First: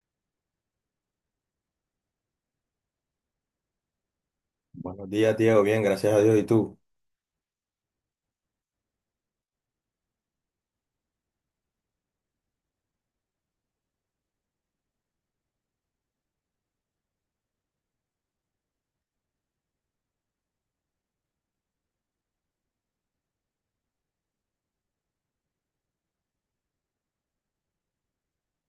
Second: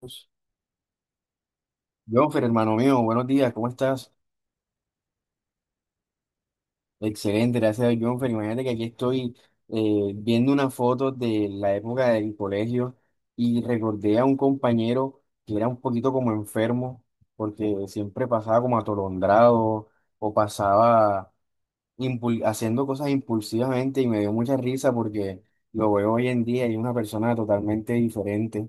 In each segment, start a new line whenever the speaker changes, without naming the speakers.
Dios. Jonfer, hermano mío, buenos días, ¿cómo estás?
Buenos días, Diego. Bien, gracias a Dios. ¿Y tú?
Excelente, gracias, Jonfer. Imagínate que aquí estoy viendo una foto de la época del colegio y recordé a un compañero que era un poquito como enfermo, porque siempre pasaba como atolondrado o pasaba haciendo cosas impulsivamente, y me dio mucha risa porque lo veo hoy en día y es una persona totalmente diferente.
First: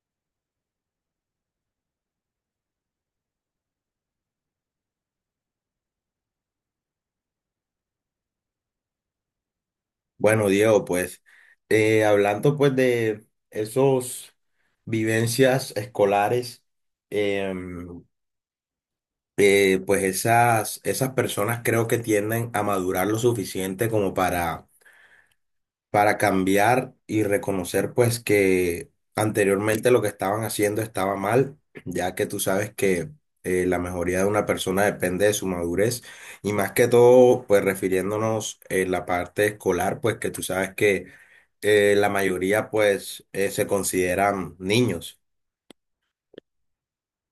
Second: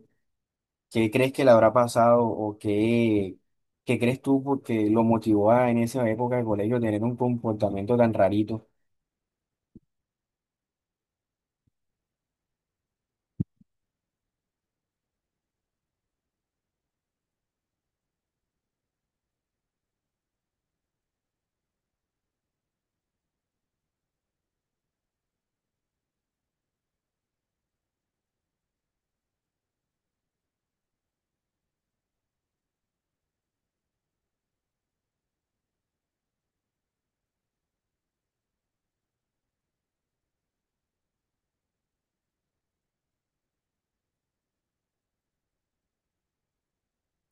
¿Qué crees que le habrá pasado o qué, qué crees tú porque lo motivó a en esa época de colegio tener un comportamiento tan rarito?
Bueno, Diego, pues hablando pues de esos vivencias escolares, em, pues esas personas creo que tienden a madurar lo suficiente como para cambiar y reconocer pues que anteriormente lo que estaban haciendo estaba mal, ya que tú sabes que la mejoría de una persona depende de su madurez y más que todo pues refiriéndonos en la parte escolar pues que tú sabes que la mayoría pues se consideran niños.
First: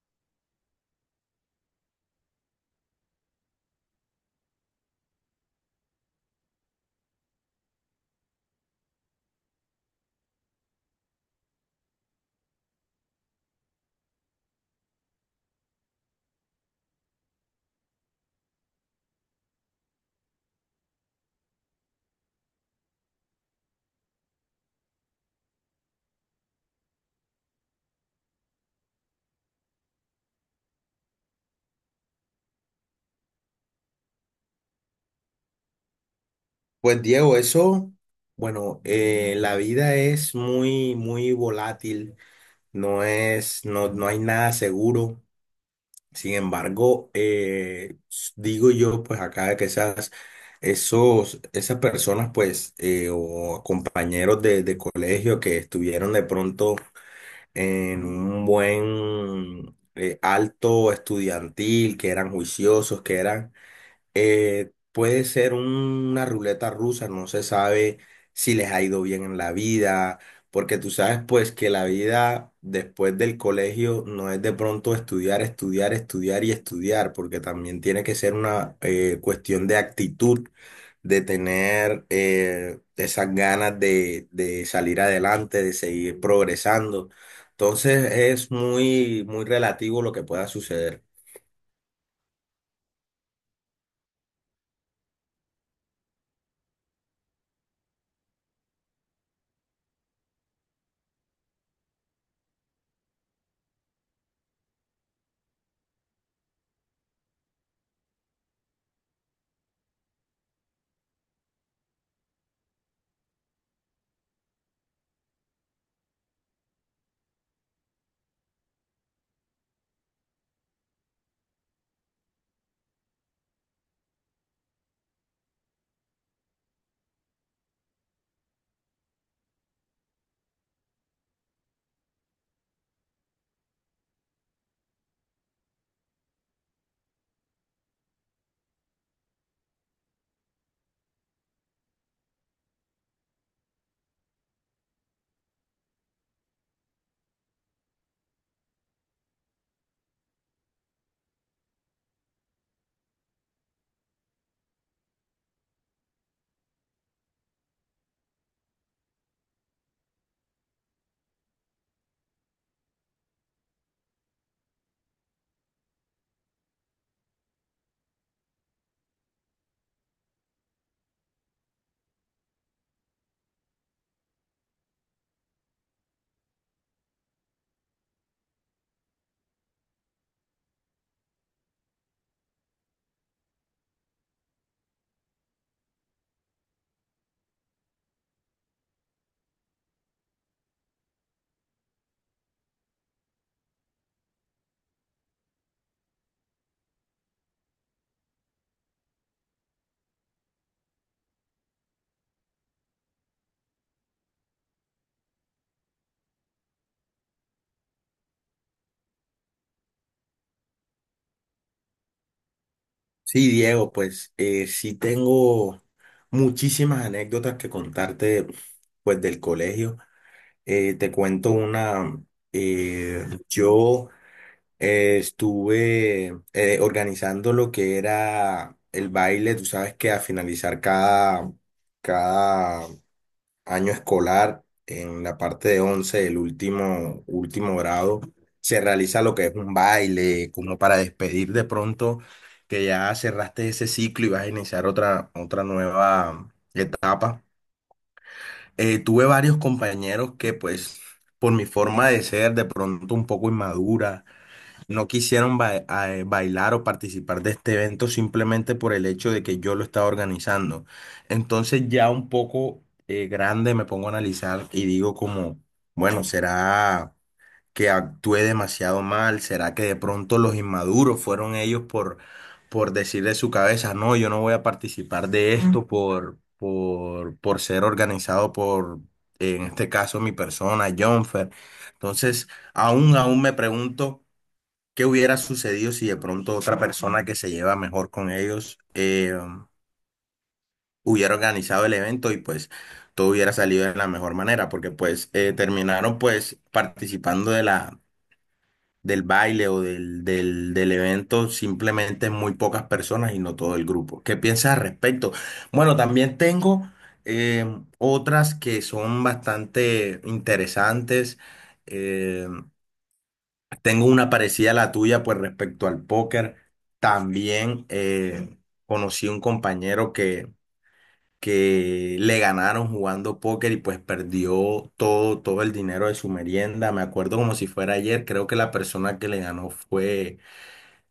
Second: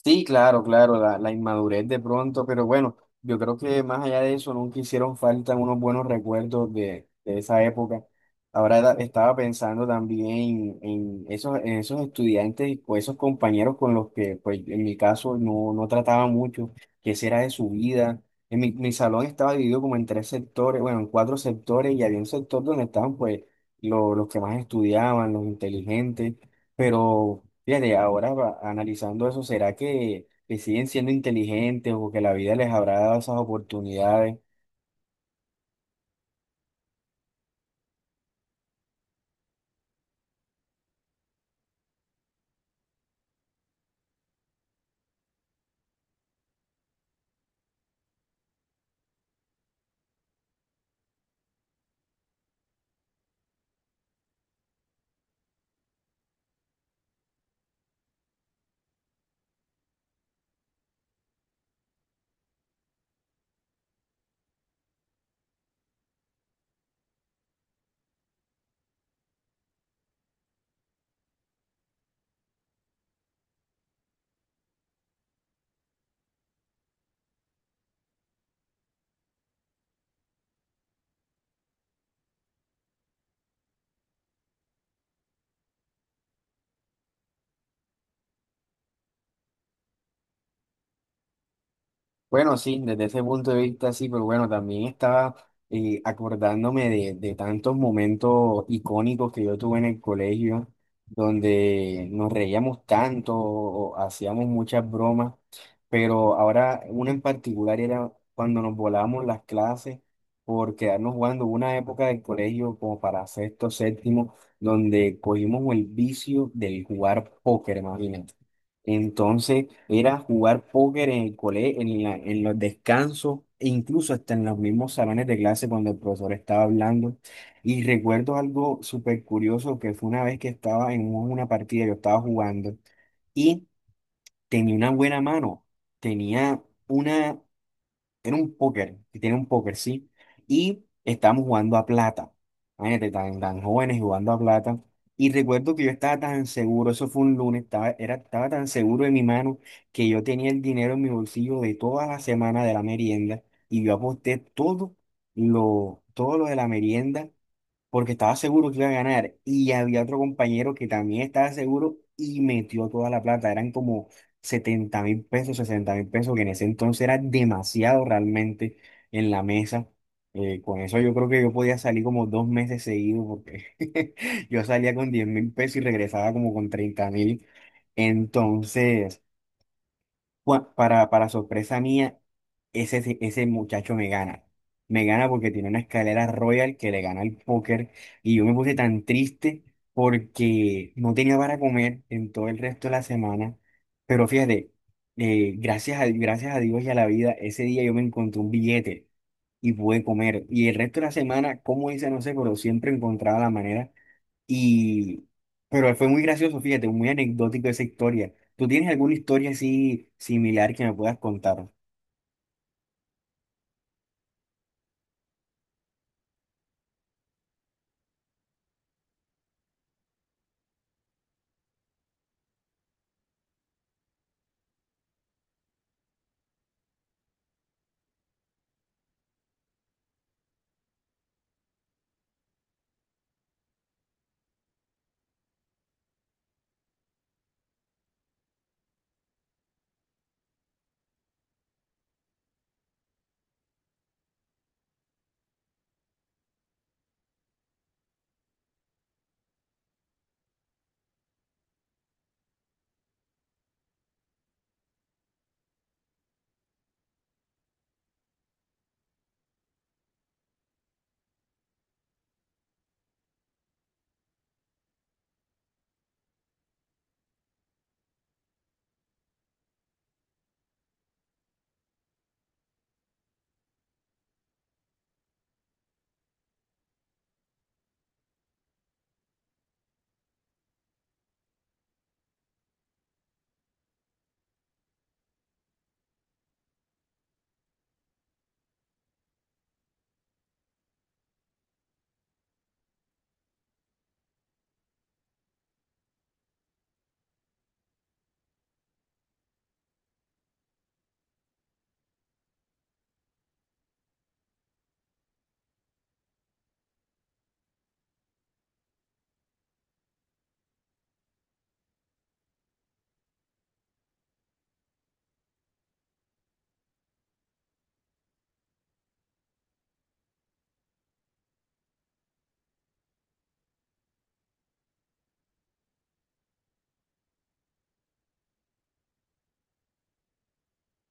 Sí, claro, claro, la inmadurez de pronto, pero bueno, yo creo que más allá de eso, nunca hicieron falta unos buenos recuerdos de esa época. Estaba pensando también en esos estudiantes o esos compañeros con los que, pues en mi caso, no, no trataba mucho, qué será de su vida. En mi, mi salón estaba dividido como en tres sectores, bueno, en cuatro sectores, y había un sector donde estaban, pues, los que más estudiaban, los inteligentes. Pero fíjate, ahora analizando eso, ¿será que siguen siendo inteligentes o que la vida les habrá dado esas oportunidades?
Pues Diego, eso, bueno, la vida es muy, muy volátil, no no hay nada seguro. Sin embargo, digo yo, pues acá que esas personas, pues, o compañeros de colegio que estuvieron de pronto en un buen alto estudiantil, que eran juiciosos, que eran, puede ser una ruleta rusa, no se sabe si les ha ido bien en la vida, porque tú sabes pues que la vida después del colegio no es de pronto estudiar, estudiar, estudiar y estudiar, porque también tiene que ser una cuestión de actitud, de tener esas ganas de salir adelante, de seguir progresando. Entonces es muy, muy relativo lo que pueda suceder.
Bueno, sí, desde ese punto de vista sí, pero bueno, también estaba acordándome de tantos momentos icónicos que yo tuve en el colegio, donde nos reíamos tanto, o hacíamos muchas bromas, pero ahora una en particular era cuando nos volábamos las clases por quedarnos jugando. Hubo una época del colegio como para sexto, séptimo, donde cogimos el vicio del jugar póker, imagínate. Entonces era jugar póker en el colegio, en en los descansos, e incluso hasta en los mismos salones de clase cuando el profesor estaba hablando. Y recuerdo algo súper curioso que fue una vez que estaba en una partida, yo estaba jugando y tenía una buena mano, tenía una, era un póker, que tiene un póker, sí. Y estábamos jugando a plata. Imagínate, tan, tan jóvenes jugando a plata. Y recuerdo que yo estaba tan seguro, eso fue un lunes, estaba, era, estaba tan seguro de mi mano que yo tenía el dinero en mi bolsillo de toda la semana de la merienda. Y yo aposté todo lo de la merienda porque estaba seguro que iba a ganar, y había otro compañero que también estaba seguro y metió toda la plata, eran como 70.000 pesos, 60.000 pesos, que en ese entonces era demasiado realmente, en la mesa. Con eso yo creo que yo podía salir como dos meses seguidos porque yo salía con 10.000 pesos y regresaba como con 30.000. Entonces... Bueno, para sorpresa mía, ese, ese muchacho me gana. Me gana porque tiene una escalera royal que le gana el póker. Y yo me puse tan triste porque no tenía para comer en todo el resto de la semana. Pero fíjate, gracias a, gracias a Dios y a la vida, ese día yo me encontré un billete y pude comer. Y el resto de la semana, como hice, no sé, pero siempre encontraba la manera, y, pero fue muy gracioso, fíjate, muy anecdótico esa historia. ¿Tú tienes alguna historia así similar que me puedas contar?
Sí, Diego, pues sí tengo muchísimas anécdotas que contarte, pues del colegio. Te cuento una, yo estuve organizando lo que era el baile, tú sabes que a finalizar cada año escolar, en la parte de 11 el último grado, se realiza lo que es un baile, como para despedir de pronto que ya cerraste ese ciclo y vas a iniciar otra nueva etapa. Tuve varios compañeros que pues por mi forma de ser de pronto un poco inmadura, no quisieron bailar o participar de este evento simplemente por el hecho de que yo lo estaba organizando. Entonces ya un poco grande me pongo a analizar y digo como, bueno, ¿será que actué demasiado mal? ¿Será que de pronto los inmaduros fueron ellos por decir de su cabeza, no, yo no voy a participar de esto por ser organizado por, en este caso, mi persona, Jonfer? Entonces, aún me pregunto. ¿Qué hubiera sucedido si de pronto otra persona que se lleva mejor con ellos hubiera organizado el evento y pues todo hubiera salido de la mejor manera? Porque pues terminaron pues participando de del baile o del evento simplemente muy pocas personas y no todo el grupo. ¿Qué piensas al respecto? Bueno, también tengo eh, otras que son bastante interesantes. eh, Tengo una parecida a la tuya, pues respecto al póker. También conocí un compañero que le ganaron jugando póker y pues perdió todo, todo el dinero de su merienda. Me acuerdo como si fuera ayer. Creo que la persona que le ganó fue,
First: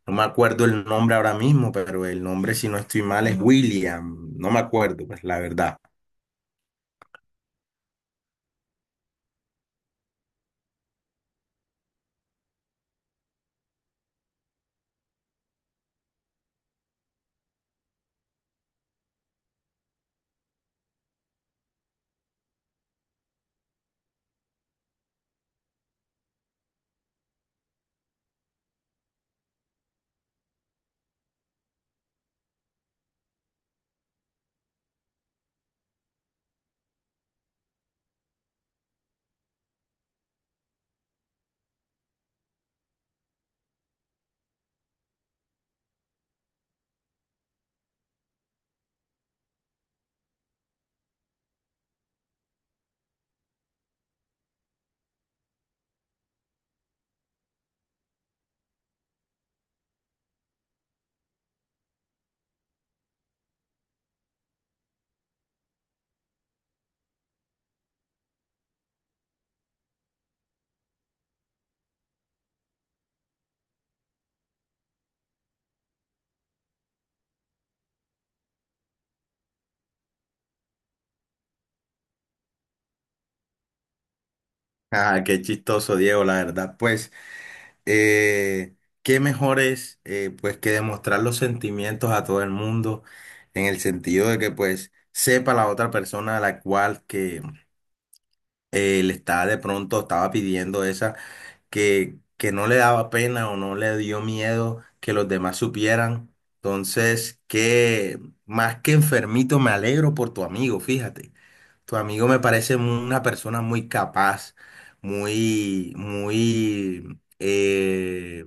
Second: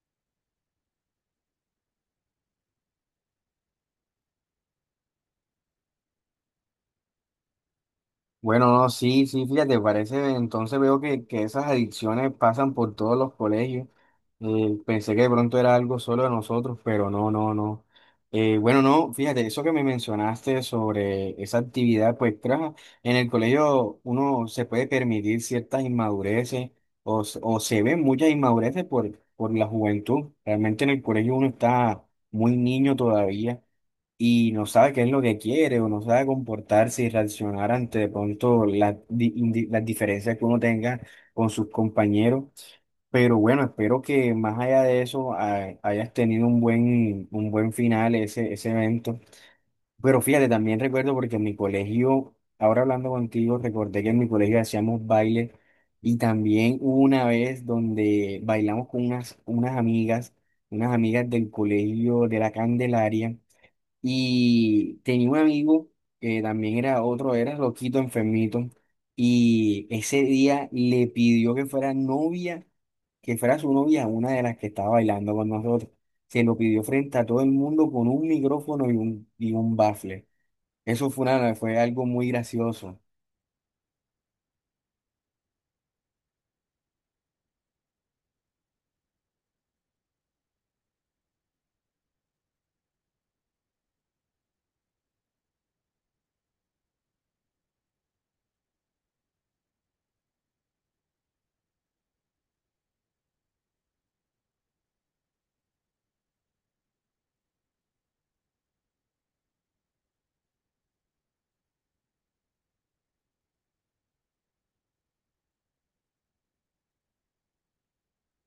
no me acuerdo el nombre ahora mismo, pero el nombre, si no estoy mal, es William. No me acuerdo, pues la verdad.
Bueno, no, sí, sí, fíjate, parece, entonces veo que esas adicciones pasan por todos los colegios. Pensé que de pronto era algo solo de nosotros, pero no, no, no. Bueno, no, fíjate, eso que me mencionaste sobre esa actividad, pues claro, en el colegio uno se puede permitir ciertas inmadureces o, o se ven muchas inmadureces por la juventud. Realmente en el colegio uno está muy niño todavía y no sabe qué es lo que quiere o no sabe comportarse y reaccionar ante de pronto las, las diferencias que uno tenga con sus compañeros. Pero bueno, espero que más allá de eso hayas tenido un buen final ese, ese evento. Pero fíjate, también recuerdo porque en mi colegio, ahora hablando contigo, recordé que en mi colegio hacíamos baile y también hubo una vez donde bailamos con unas, unas amigas del colegio de la Candelaria. Y tenía un amigo que también era otro, era loquito, enfermito. Y ese día le pidió que fuera novia, que fuera su novia, una de las que estaba bailando con nosotros. Se lo pidió frente a todo el mundo con un micrófono y un bafle. Eso fue, una, fue algo muy gracioso.
Ah, qué chistoso, Diego, la verdad. Pues. eh, qué mejor es pues que demostrar los sentimientos a todo el mundo en el sentido de que pues sepa la otra persona a la cual que le estaba de pronto estaba pidiendo esa que no le daba pena o no le dio miedo que los demás supieran. Entonces, que más que enfermito, me alegro por tu amigo, fíjate. Tu amigo me parece una persona muy capaz, muy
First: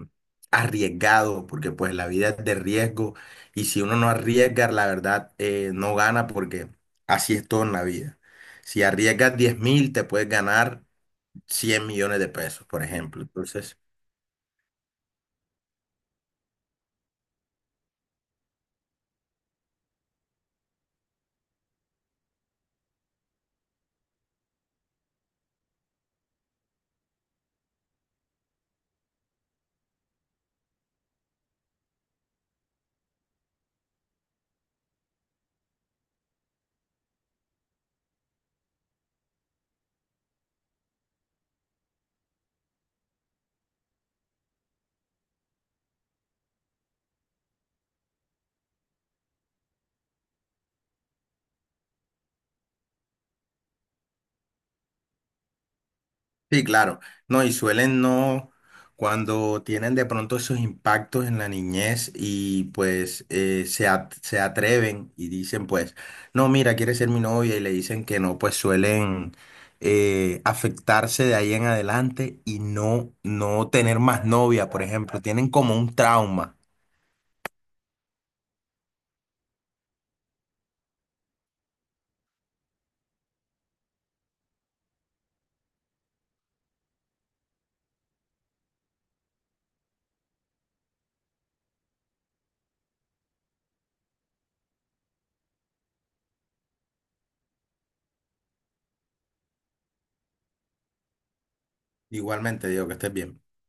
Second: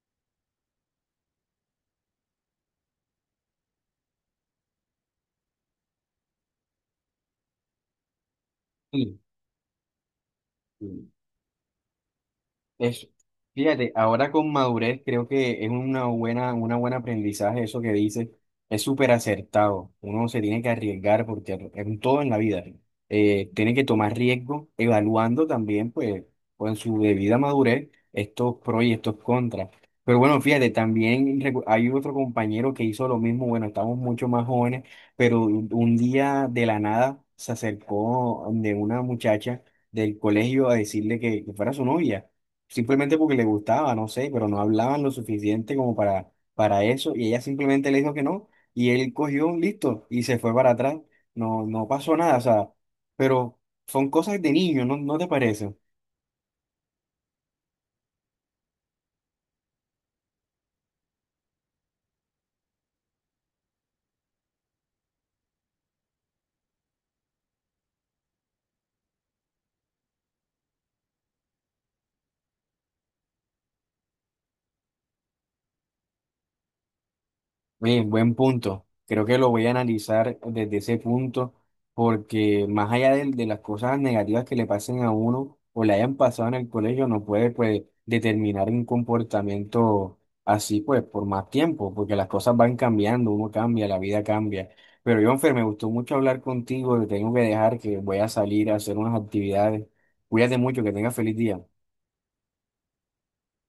arriesgado, porque pues la vida es de riesgo y si uno no arriesga, la verdad no gana porque así es todo en la vida. Si arriesgas 10.000, te puedes ganar
Sí.
100 millones de pesos, por
Es,
ejemplo. Entonces,
fíjate, ahora con madurez creo que es una buena aprendizaje eso que dices. Es súper acertado. Uno se tiene que arriesgar porque en todo en la vida tiene que tomar riesgo, evaluando también, pues, con su debida madurez, estos pros y estos contras. Pero bueno, fíjate, también hay otro compañero que hizo lo mismo. Bueno, estamos mucho más jóvenes, pero un día de la nada se acercó de una muchacha del colegio a decirle que fuera su novia simplemente porque le gustaba, no sé, pero no hablaban lo suficiente como para eso, y ella simplemente le dijo que no, y él cogió un listo y se fue para atrás, no, no pasó nada, o sea, pero son cosas de niño, ¿no, no te parece?
sí, claro. No, y suelen no, cuando tienen de pronto esos impactos en la niñez y pues se atreven y dicen pues, no, mira, quiere ser mi novia y le dicen que no, pues suelen afectarse de ahí en adelante y no, no tener más novia, por ejemplo. Tienen como un trauma.
Bien, buen punto. Creo que lo voy a analizar desde ese punto, porque más allá de, las cosas negativas que le pasen a uno o le hayan pasado en el colegio, no puede pues determinar un comportamiento así pues por más tiempo, porque las cosas van cambiando, uno cambia, la vida cambia. Pero Jonfer, me gustó mucho hablar contigo, te tengo que dejar que voy a salir a hacer unas actividades. Cuídate mucho, que tengas feliz día.
Igualmente, digo que estés bien.